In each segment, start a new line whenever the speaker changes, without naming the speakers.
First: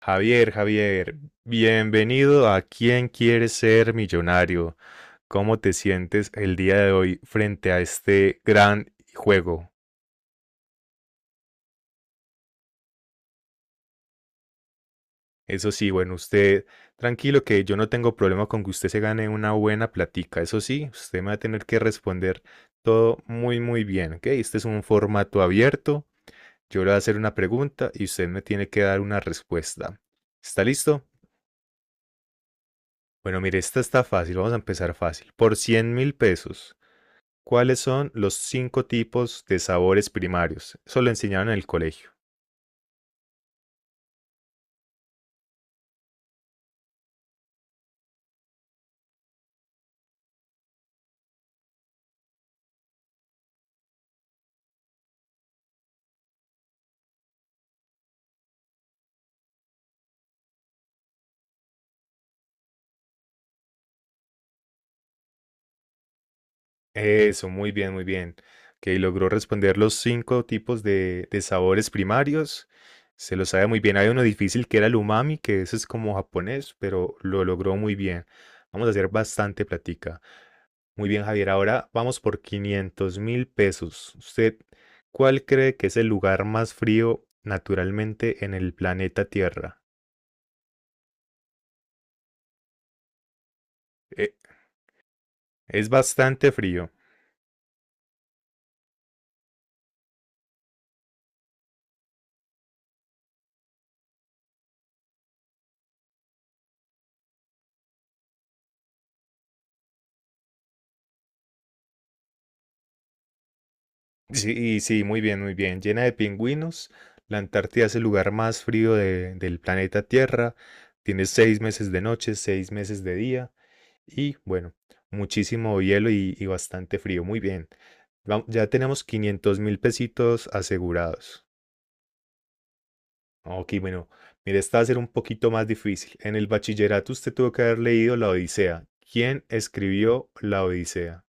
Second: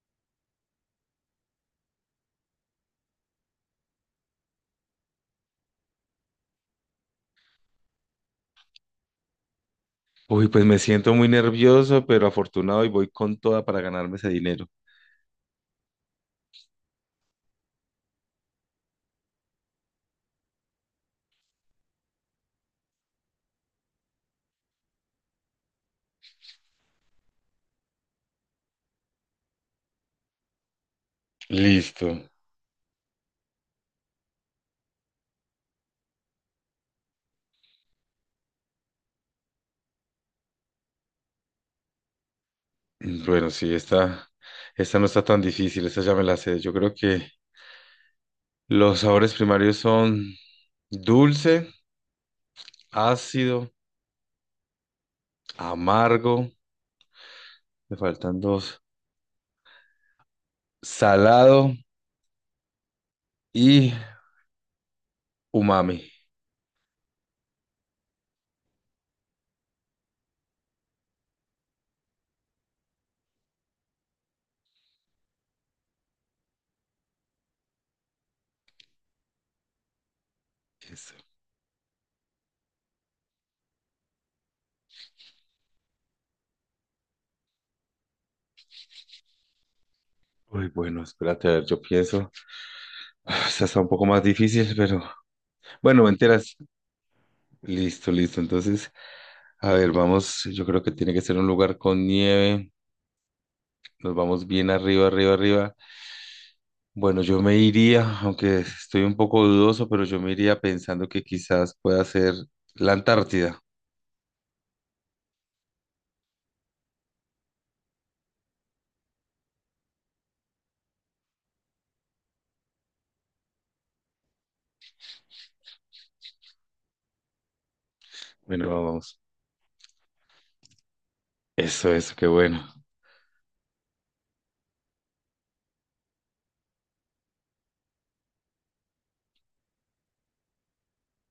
Javier, Javier, bienvenido a ¿Quién quiere ser millonario? ¿Cómo te sientes el día de hoy frente a este gran juego?
Uy, pues me siento muy nervioso, pero afortunado y voy con toda para ganarme ese dinero.
Eso sí, bueno, usted tranquilo que yo no tengo problema con que usted se gane una buena platica. Eso sí, usted me va a tener que responder todo muy, muy bien, ¿ok? Este es un formato abierto. Yo le voy a hacer una pregunta y usted me tiene que dar una respuesta. ¿Está listo?
Listo.
Bueno, mire, esta está fácil. Vamos a empezar fácil. Por 100.000 pesos. ¿Cuáles son los cinco tipos de sabores primarios? Eso lo enseñaron en el colegio.
Bueno, sí, esta no está tan difícil, esta ya me la sé. Yo creo que los sabores primarios son dulce, ácido, amargo, me faltan dos, salado y umami.
Eso, muy bien, muy bien. Ok, logró responder los cinco tipos de sabores primarios. Se lo sabe muy bien. Hay uno difícil que era el umami, que ese es como japonés, pero lo logró muy bien. Vamos a hacer bastante plática. Muy
Eso.
bien, Javier. Ahora vamos por 500 mil pesos. ¿Usted cuál cree que es el lugar más frío naturalmente en el planeta Tierra?
Uy, bueno, espérate, a ver, yo pienso. Ah, esta está un poco más
Eh,
difícil, pero
es
bueno, me
bastante
enteras.
frío.
Listo, listo. Entonces, a ver, vamos, yo creo que tiene que ser un lugar con nieve. Nos vamos bien arriba, arriba, arriba. Bueno, yo me iría, aunque estoy un poco dudoso, pero yo me iría pensando que quizás pueda ser la Antártida.
Sí, sí, muy bien, muy bien. Llena de pingüinos. La Antártida es el lugar más frío del planeta Tierra. Tiene seis meses de noche, seis meses de día y bueno, muchísimo hielo y bastante frío. Muy bien.
Bueno,
Ya tenemos
vamos.
500.000 pesitos asegurados.
Eso, qué bueno.
Ok, bueno, mire, esta va a ser un poquito más difícil. En el bachillerato usted tuvo que haber leído La Odisea. ¿Quién escribió La Odisea?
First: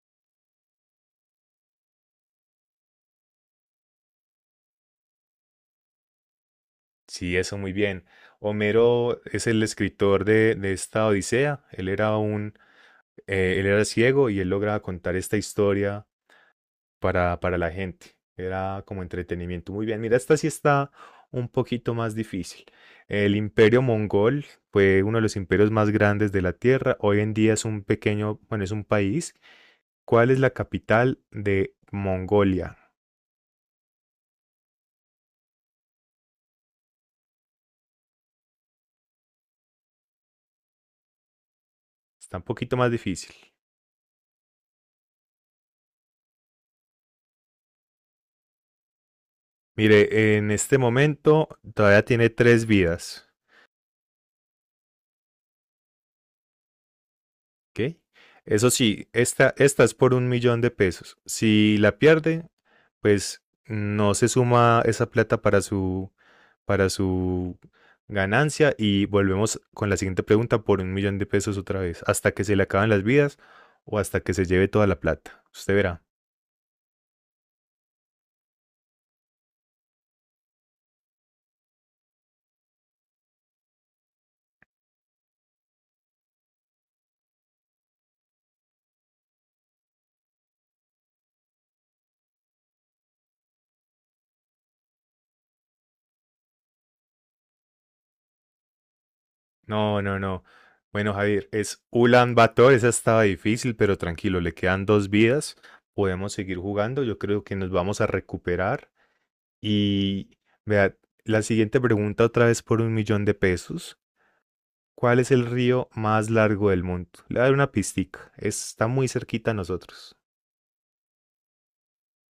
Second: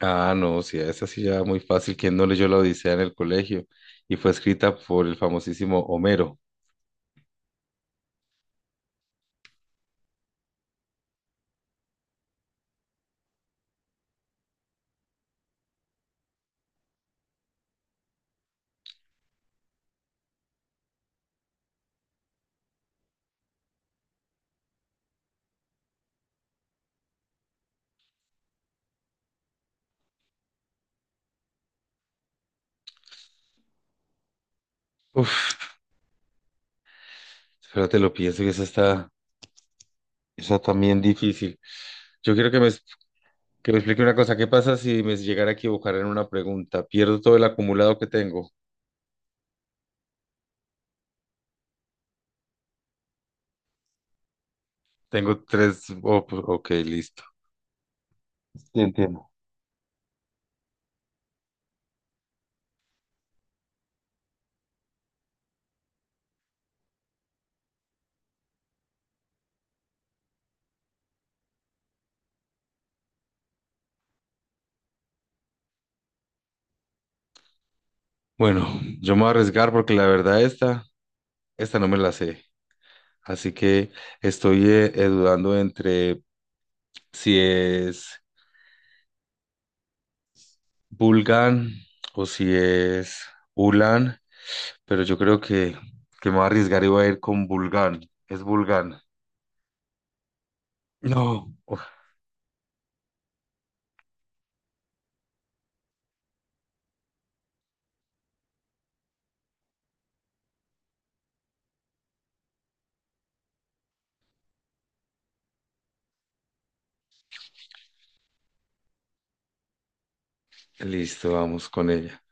Ah, no, sí, esa sí ya muy fácil. ¿Quién no leyó la Odisea en el colegio? Y fue escrita por el famosísimo Homero.
Sí, eso muy bien. Homero es el escritor de esta Odisea. Él era ciego y él lograba contar esta historia para la gente. Era como entretenimiento. Muy bien. Mira, esta sí está un poquito más difícil. El imperio mongol fue uno de los imperios más grandes de la Tierra. Hoy en día es un pequeño, bueno, es un país. ¿Cuál es la capital de Mongolia?
Uf, espérate, lo pienso que esa también difícil. Yo
Está un
quiero que me,
poquito más difícil.
Que me explique una cosa, ¿qué pasa si me llegara a equivocar en una pregunta? ¿Pierdo todo el acumulado que tengo?
Mire, en este momento todavía tiene tres vidas.
Tengo tres, oh, pues, ok, listo.
Ok. Eso
Sí,
sí,
entiendo.
esta es por un millón de pesos. Si la pierde, pues no se suma esa plata para su ganancia y volvemos con la siguiente pregunta por un millón de pesos otra vez, hasta que se le acaben las vidas o hasta que se lleve toda la plata. Usted verá.
Bueno, yo me voy a arriesgar porque la verdad esta no me la sé. Así que estoy dudando entre si es Bulgan o si es Ulan, pero yo creo que me voy a arriesgar y voy a ir con Bulgan. Es Bulgan.
No, no, no. Bueno, Javier,
No.
es
Uf,
Ulan Bator, esa estaba difícil, pero tranquilo, le quedan dos vidas. Podemos seguir jugando, yo creo que nos vamos a recuperar. Y vea, la siguiente pregunta otra vez por un millón de pesos. ¿Cuál es el río más largo del mundo? Le voy a dar una pistica. Está muy cerquita a nosotros.
listo, vamos con ella.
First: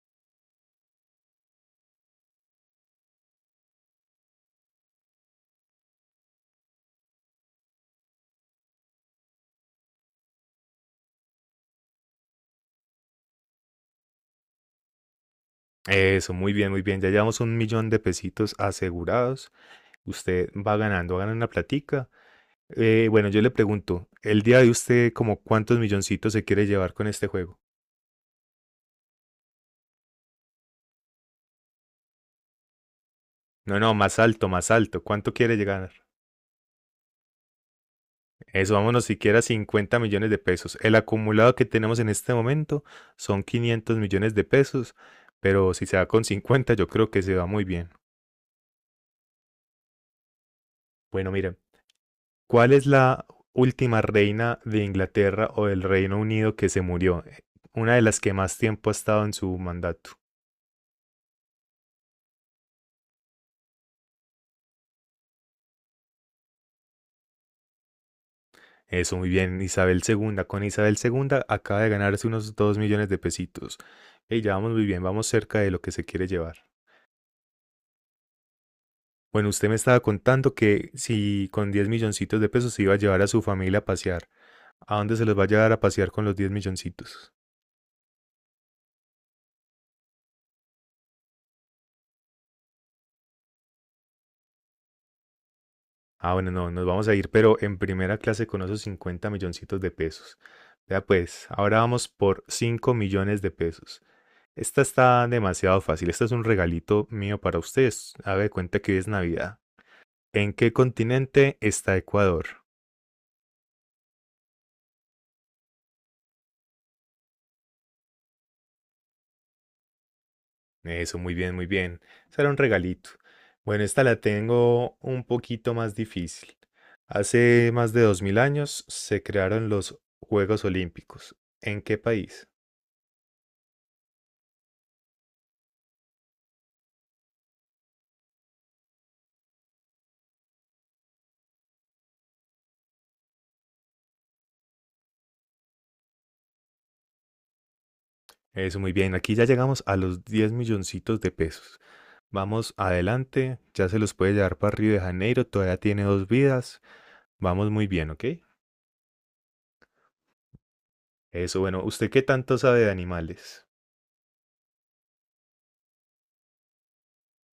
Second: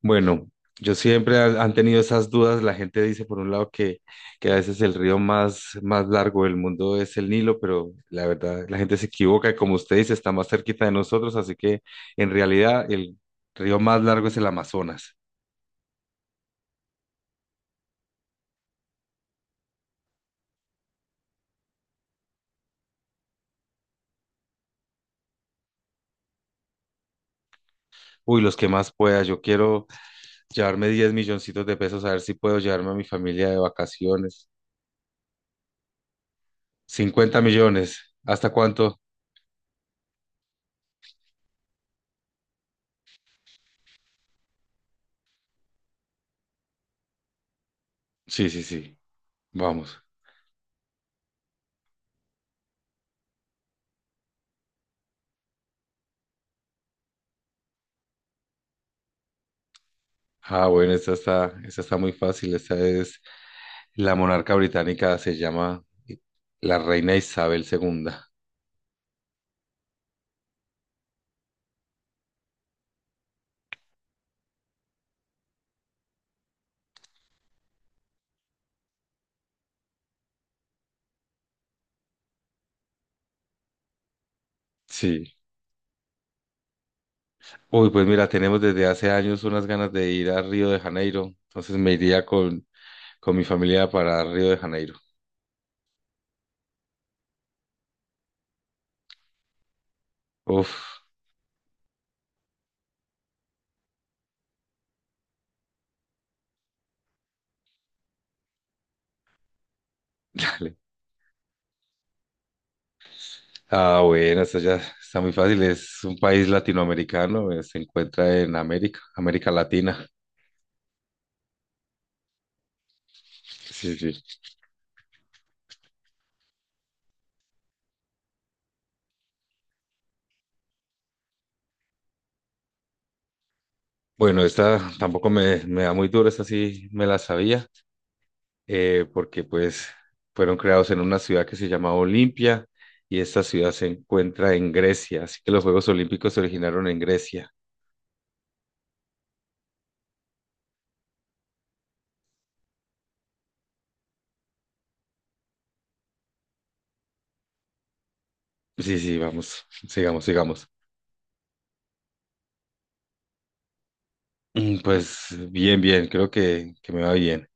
Bueno, yo siempre han tenido esas dudas. La gente dice, por un lado, que a veces el río más largo del mundo es el Nilo, pero la verdad, la gente se equivoca. Como usted dice, está más cerquita de nosotros, así que en realidad el río más largo es el Amazonas.
Eso, muy bien, muy bien. Ya llevamos un millón de pesitos asegurados. Usted va ganando, gana una platica. Bueno, yo le pregunto, el día de usted, ¿como cuántos milloncitos se quiere llevar con este juego?
Uy, los que más pueda. Yo quiero llevarme 10 milloncitos de pesos, a ver si puedo llevarme a mi familia de
No, no, más
vacaciones.
alto, más alto. ¿Cuánto quiere llegar?
50 millones. ¿Hasta
Eso,
cuánto?
vámonos siquiera a 50 millones de pesos. El acumulado que tenemos en este momento son 500 millones de pesos, pero si se va con 50 yo creo que se va muy bien.
Sí, sí, sí. Vamos.
Bueno, miren, ¿cuál es la última reina de Inglaterra o del Reino Unido que se murió? Una de las que más tiempo ha estado en su mandato.
Ah, bueno, esta está muy fácil. Esta es La monarca británica se llama la reina Isabel II.
Eso, muy bien, Isabel segunda. Con Isabel segunda acaba de ganarse unos 2 millones de pesitos. Y ya vamos muy bien, vamos cerca de lo que se quiere llevar. Bueno, usted me estaba contando que si con 10 milloncitos de pesos se iba a llevar a su familia a pasear, ¿a dónde se
Sí.
los va a llevar a pasear con los 10 milloncitos?
Uy, pues mira, tenemos desde hace años unas ganas de ir a Río de Janeiro. Entonces me iría con mi familia para Río de Janeiro.
Ah, bueno, no, nos vamos a ir, pero en primera clase con esos 50 milloncitos de pesos.
Uf.
Vea pues, ahora vamos por 5 millones de pesos. Esta está demasiado fácil, esta es un regalito mío para ustedes. Haga de cuenta que hoy es Navidad. ¿En qué
Dale.
continente está Ecuador?
Ah, bueno, esto ya está muy fácil. Es un país latinoamericano, se encuentra en América, América Latina.
Eso, muy bien, muy bien. Será un regalito. Bueno,
Sí,
esta
sí.
la tengo un poquito más difícil. Hace más de 2.000 años se crearon los Juegos Olímpicos. ¿En qué país?
Bueno, esta tampoco me da muy duro, esta sí me la sabía. Porque pues fueron creados en una ciudad que se llamaba Olimpia y esta ciudad se encuentra en Grecia, así que los Juegos Olímpicos se originaron en Grecia.
Eso, muy bien. Aquí ya llegamos a los 10 milloncitos de pesos. Vamos adelante. Ya se los puede llevar para Río de Janeiro. Todavía tiene dos vidas. Vamos muy bien, ¿ok?
Sí, sí, vamos, sigamos, sigamos.
Eso, bueno. ¿Usted qué tanto sabe de animales?
Pues bien, bien, creo que me va bien.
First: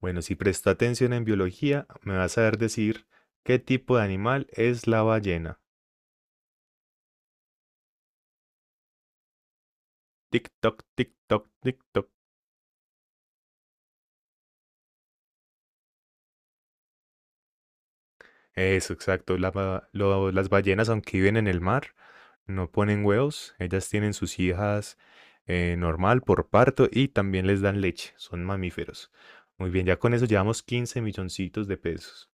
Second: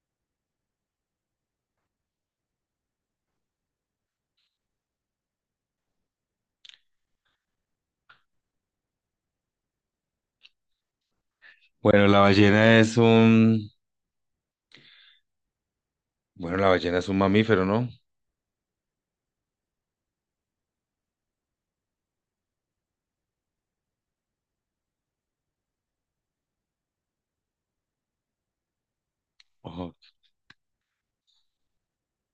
Bueno, si presta atención en biología, me va a saber decir qué tipo de animal es la ballena. Tic-toc, tic-toc,
Bueno,
tic-toc.
la ballena es un, bueno, la ballena es un mamífero, ¿no?
Eso, exacto. Las ballenas, aunque viven en el mar, no ponen huevos. Ellas tienen sus hijas normal por parto y también les dan leche. Son mamíferos. Muy bien,
Ojo,
ya con eso llevamos 15 milloncitos de pesos.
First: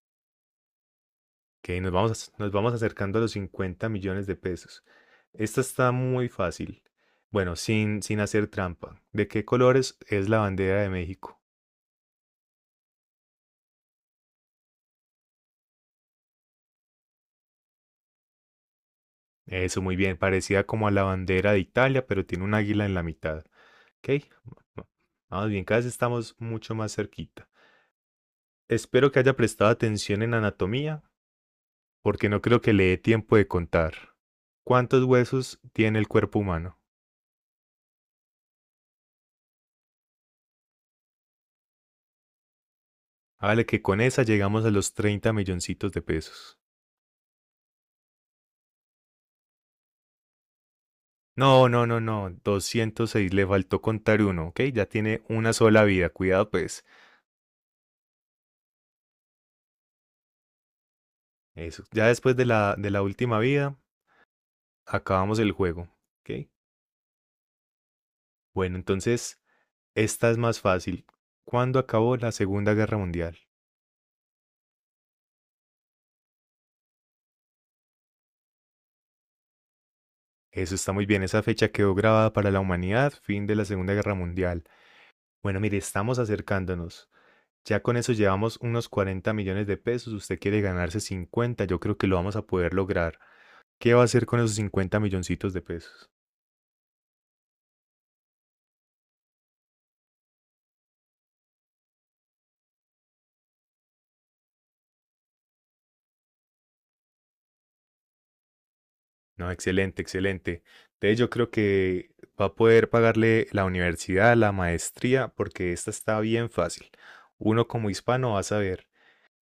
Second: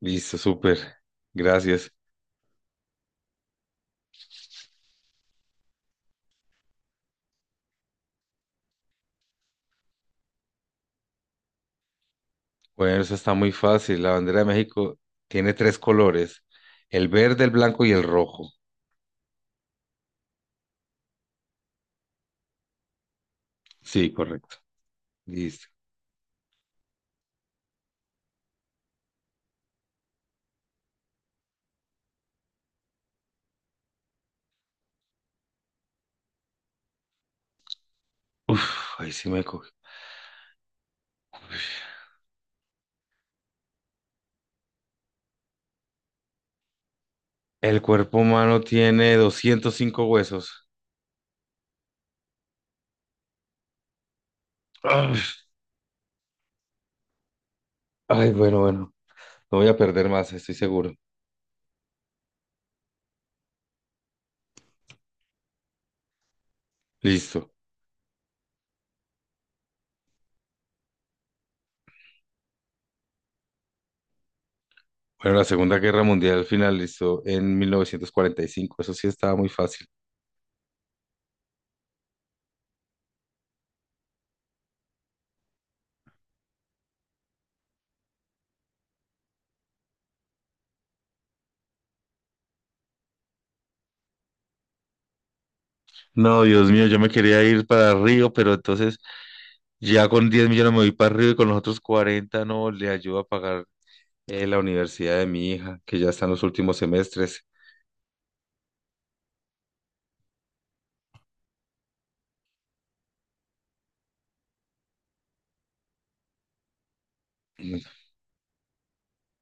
listo, súper,
Que nos
gracias.
vamos, nos vamos acercando a los 50 millones de pesos. Esta está muy fácil. Bueno, sin hacer trampa. ¿De qué colores es la bandera de México?
Bueno, eso está muy fácil. La bandera de México tiene tres colores, el verde, el blanco y el rojo.
Eso, muy bien. Parecida como a la bandera de Italia, pero tiene un águila en la mitad.
Sí,
¿Ok?
correcto.
Bueno, vamos bien,
Listo.
cada vez estamos mucho más cerquita. Espero que haya prestado atención en anatomía, porque no creo que le dé tiempo de contar. ¿Cuántos huesos tiene el cuerpo humano?
Uf, ahí sí me cogió.
Hágale que con esa llegamos a los 30 milloncitos de pesos.
El cuerpo humano tiene 205 huesos.
No, no, no, no. 206. Le faltó contar uno, ¿ok? Ya
Ay,
tiene una sola vida. Cuidado, pues.
ay, bueno, bueno. No voy a perder más, estoy seguro.
Eso. Ya después de la última vida, acabamos el juego, ¿ok?
Listo.
Bueno, entonces, esta es más fácil. ¿Cuándo acabó la Segunda Guerra Mundial?
Bueno, la Segunda Guerra Mundial finalizó en 1945. Eso sí estaba muy fácil.
Eso está muy bien, esa fecha quedó grabada para la humanidad, fin de la Segunda Guerra Mundial. Bueno, mire, estamos acercándonos. Ya con eso llevamos unos 40 millones de pesos, usted quiere ganarse 50, yo creo que lo vamos a poder lograr. ¿Qué va a hacer con esos 50 milloncitos de pesos?
No, Dios mío, yo me quería ir para Río, pero entonces ya con 10 millones me voy para Río y con los otros 40 no le ayudo a pagar la universidad de mi hija, que ya está en los últimos semestres.
No, excelente, excelente. De hecho, yo creo que va a poder pagarle la universidad, la maestría, porque esta está bien fácil. Uno como hispano va a saber.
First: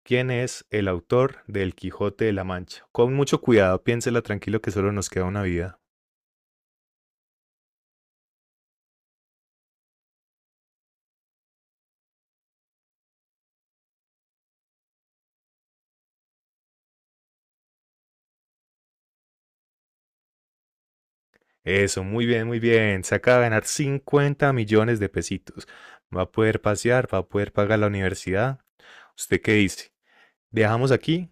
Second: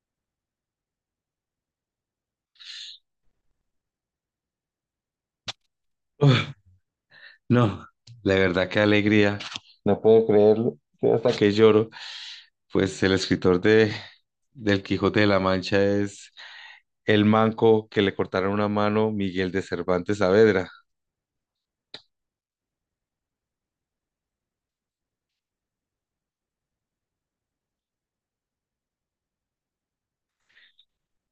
¿Quién es el autor del Quijote de la Mancha? Con mucho cuidado, piénsela tranquilo que solo nos queda una vida.
Uf, no, la verdad, qué alegría. No puedo creerlo. Estoy hasta que lloro. Pues el escritor de del Quijote de la Mancha es el manco que le cortaron una mano, Miguel de Cervantes Saavedra.
Eso, muy bien, muy bien. Se acaba de ganar 50 millones de pesitos. Va a poder pasear, va a poder pagar la universidad. ¿Usted qué dice? ¿Dejamos aquí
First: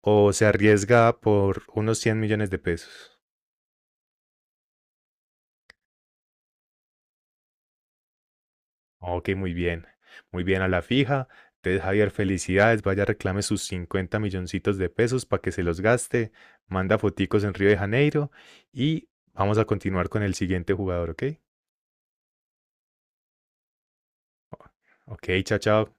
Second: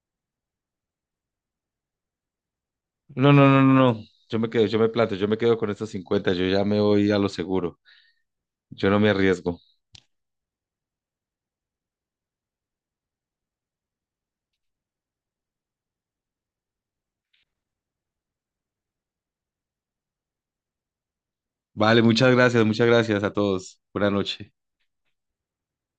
o se arriesga por unos 100 millones de pesos?
No, no, no, no, no. Yo me quedo, yo me planto, yo me quedo con estos 50. Yo ya me voy a lo seguro. Yo no me
Ok, muy
arriesgo.
bien. Muy bien a la fija. Entonces, Javier, felicidades. Vaya, reclame sus 50 milloncitos de pesos para que se los gaste. Manda foticos en Río de Janeiro y vamos a continuar con el siguiente jugador, ¿ok?
Vale, muchas gracias a todos. Buenas noches.
Ok, chao, chao.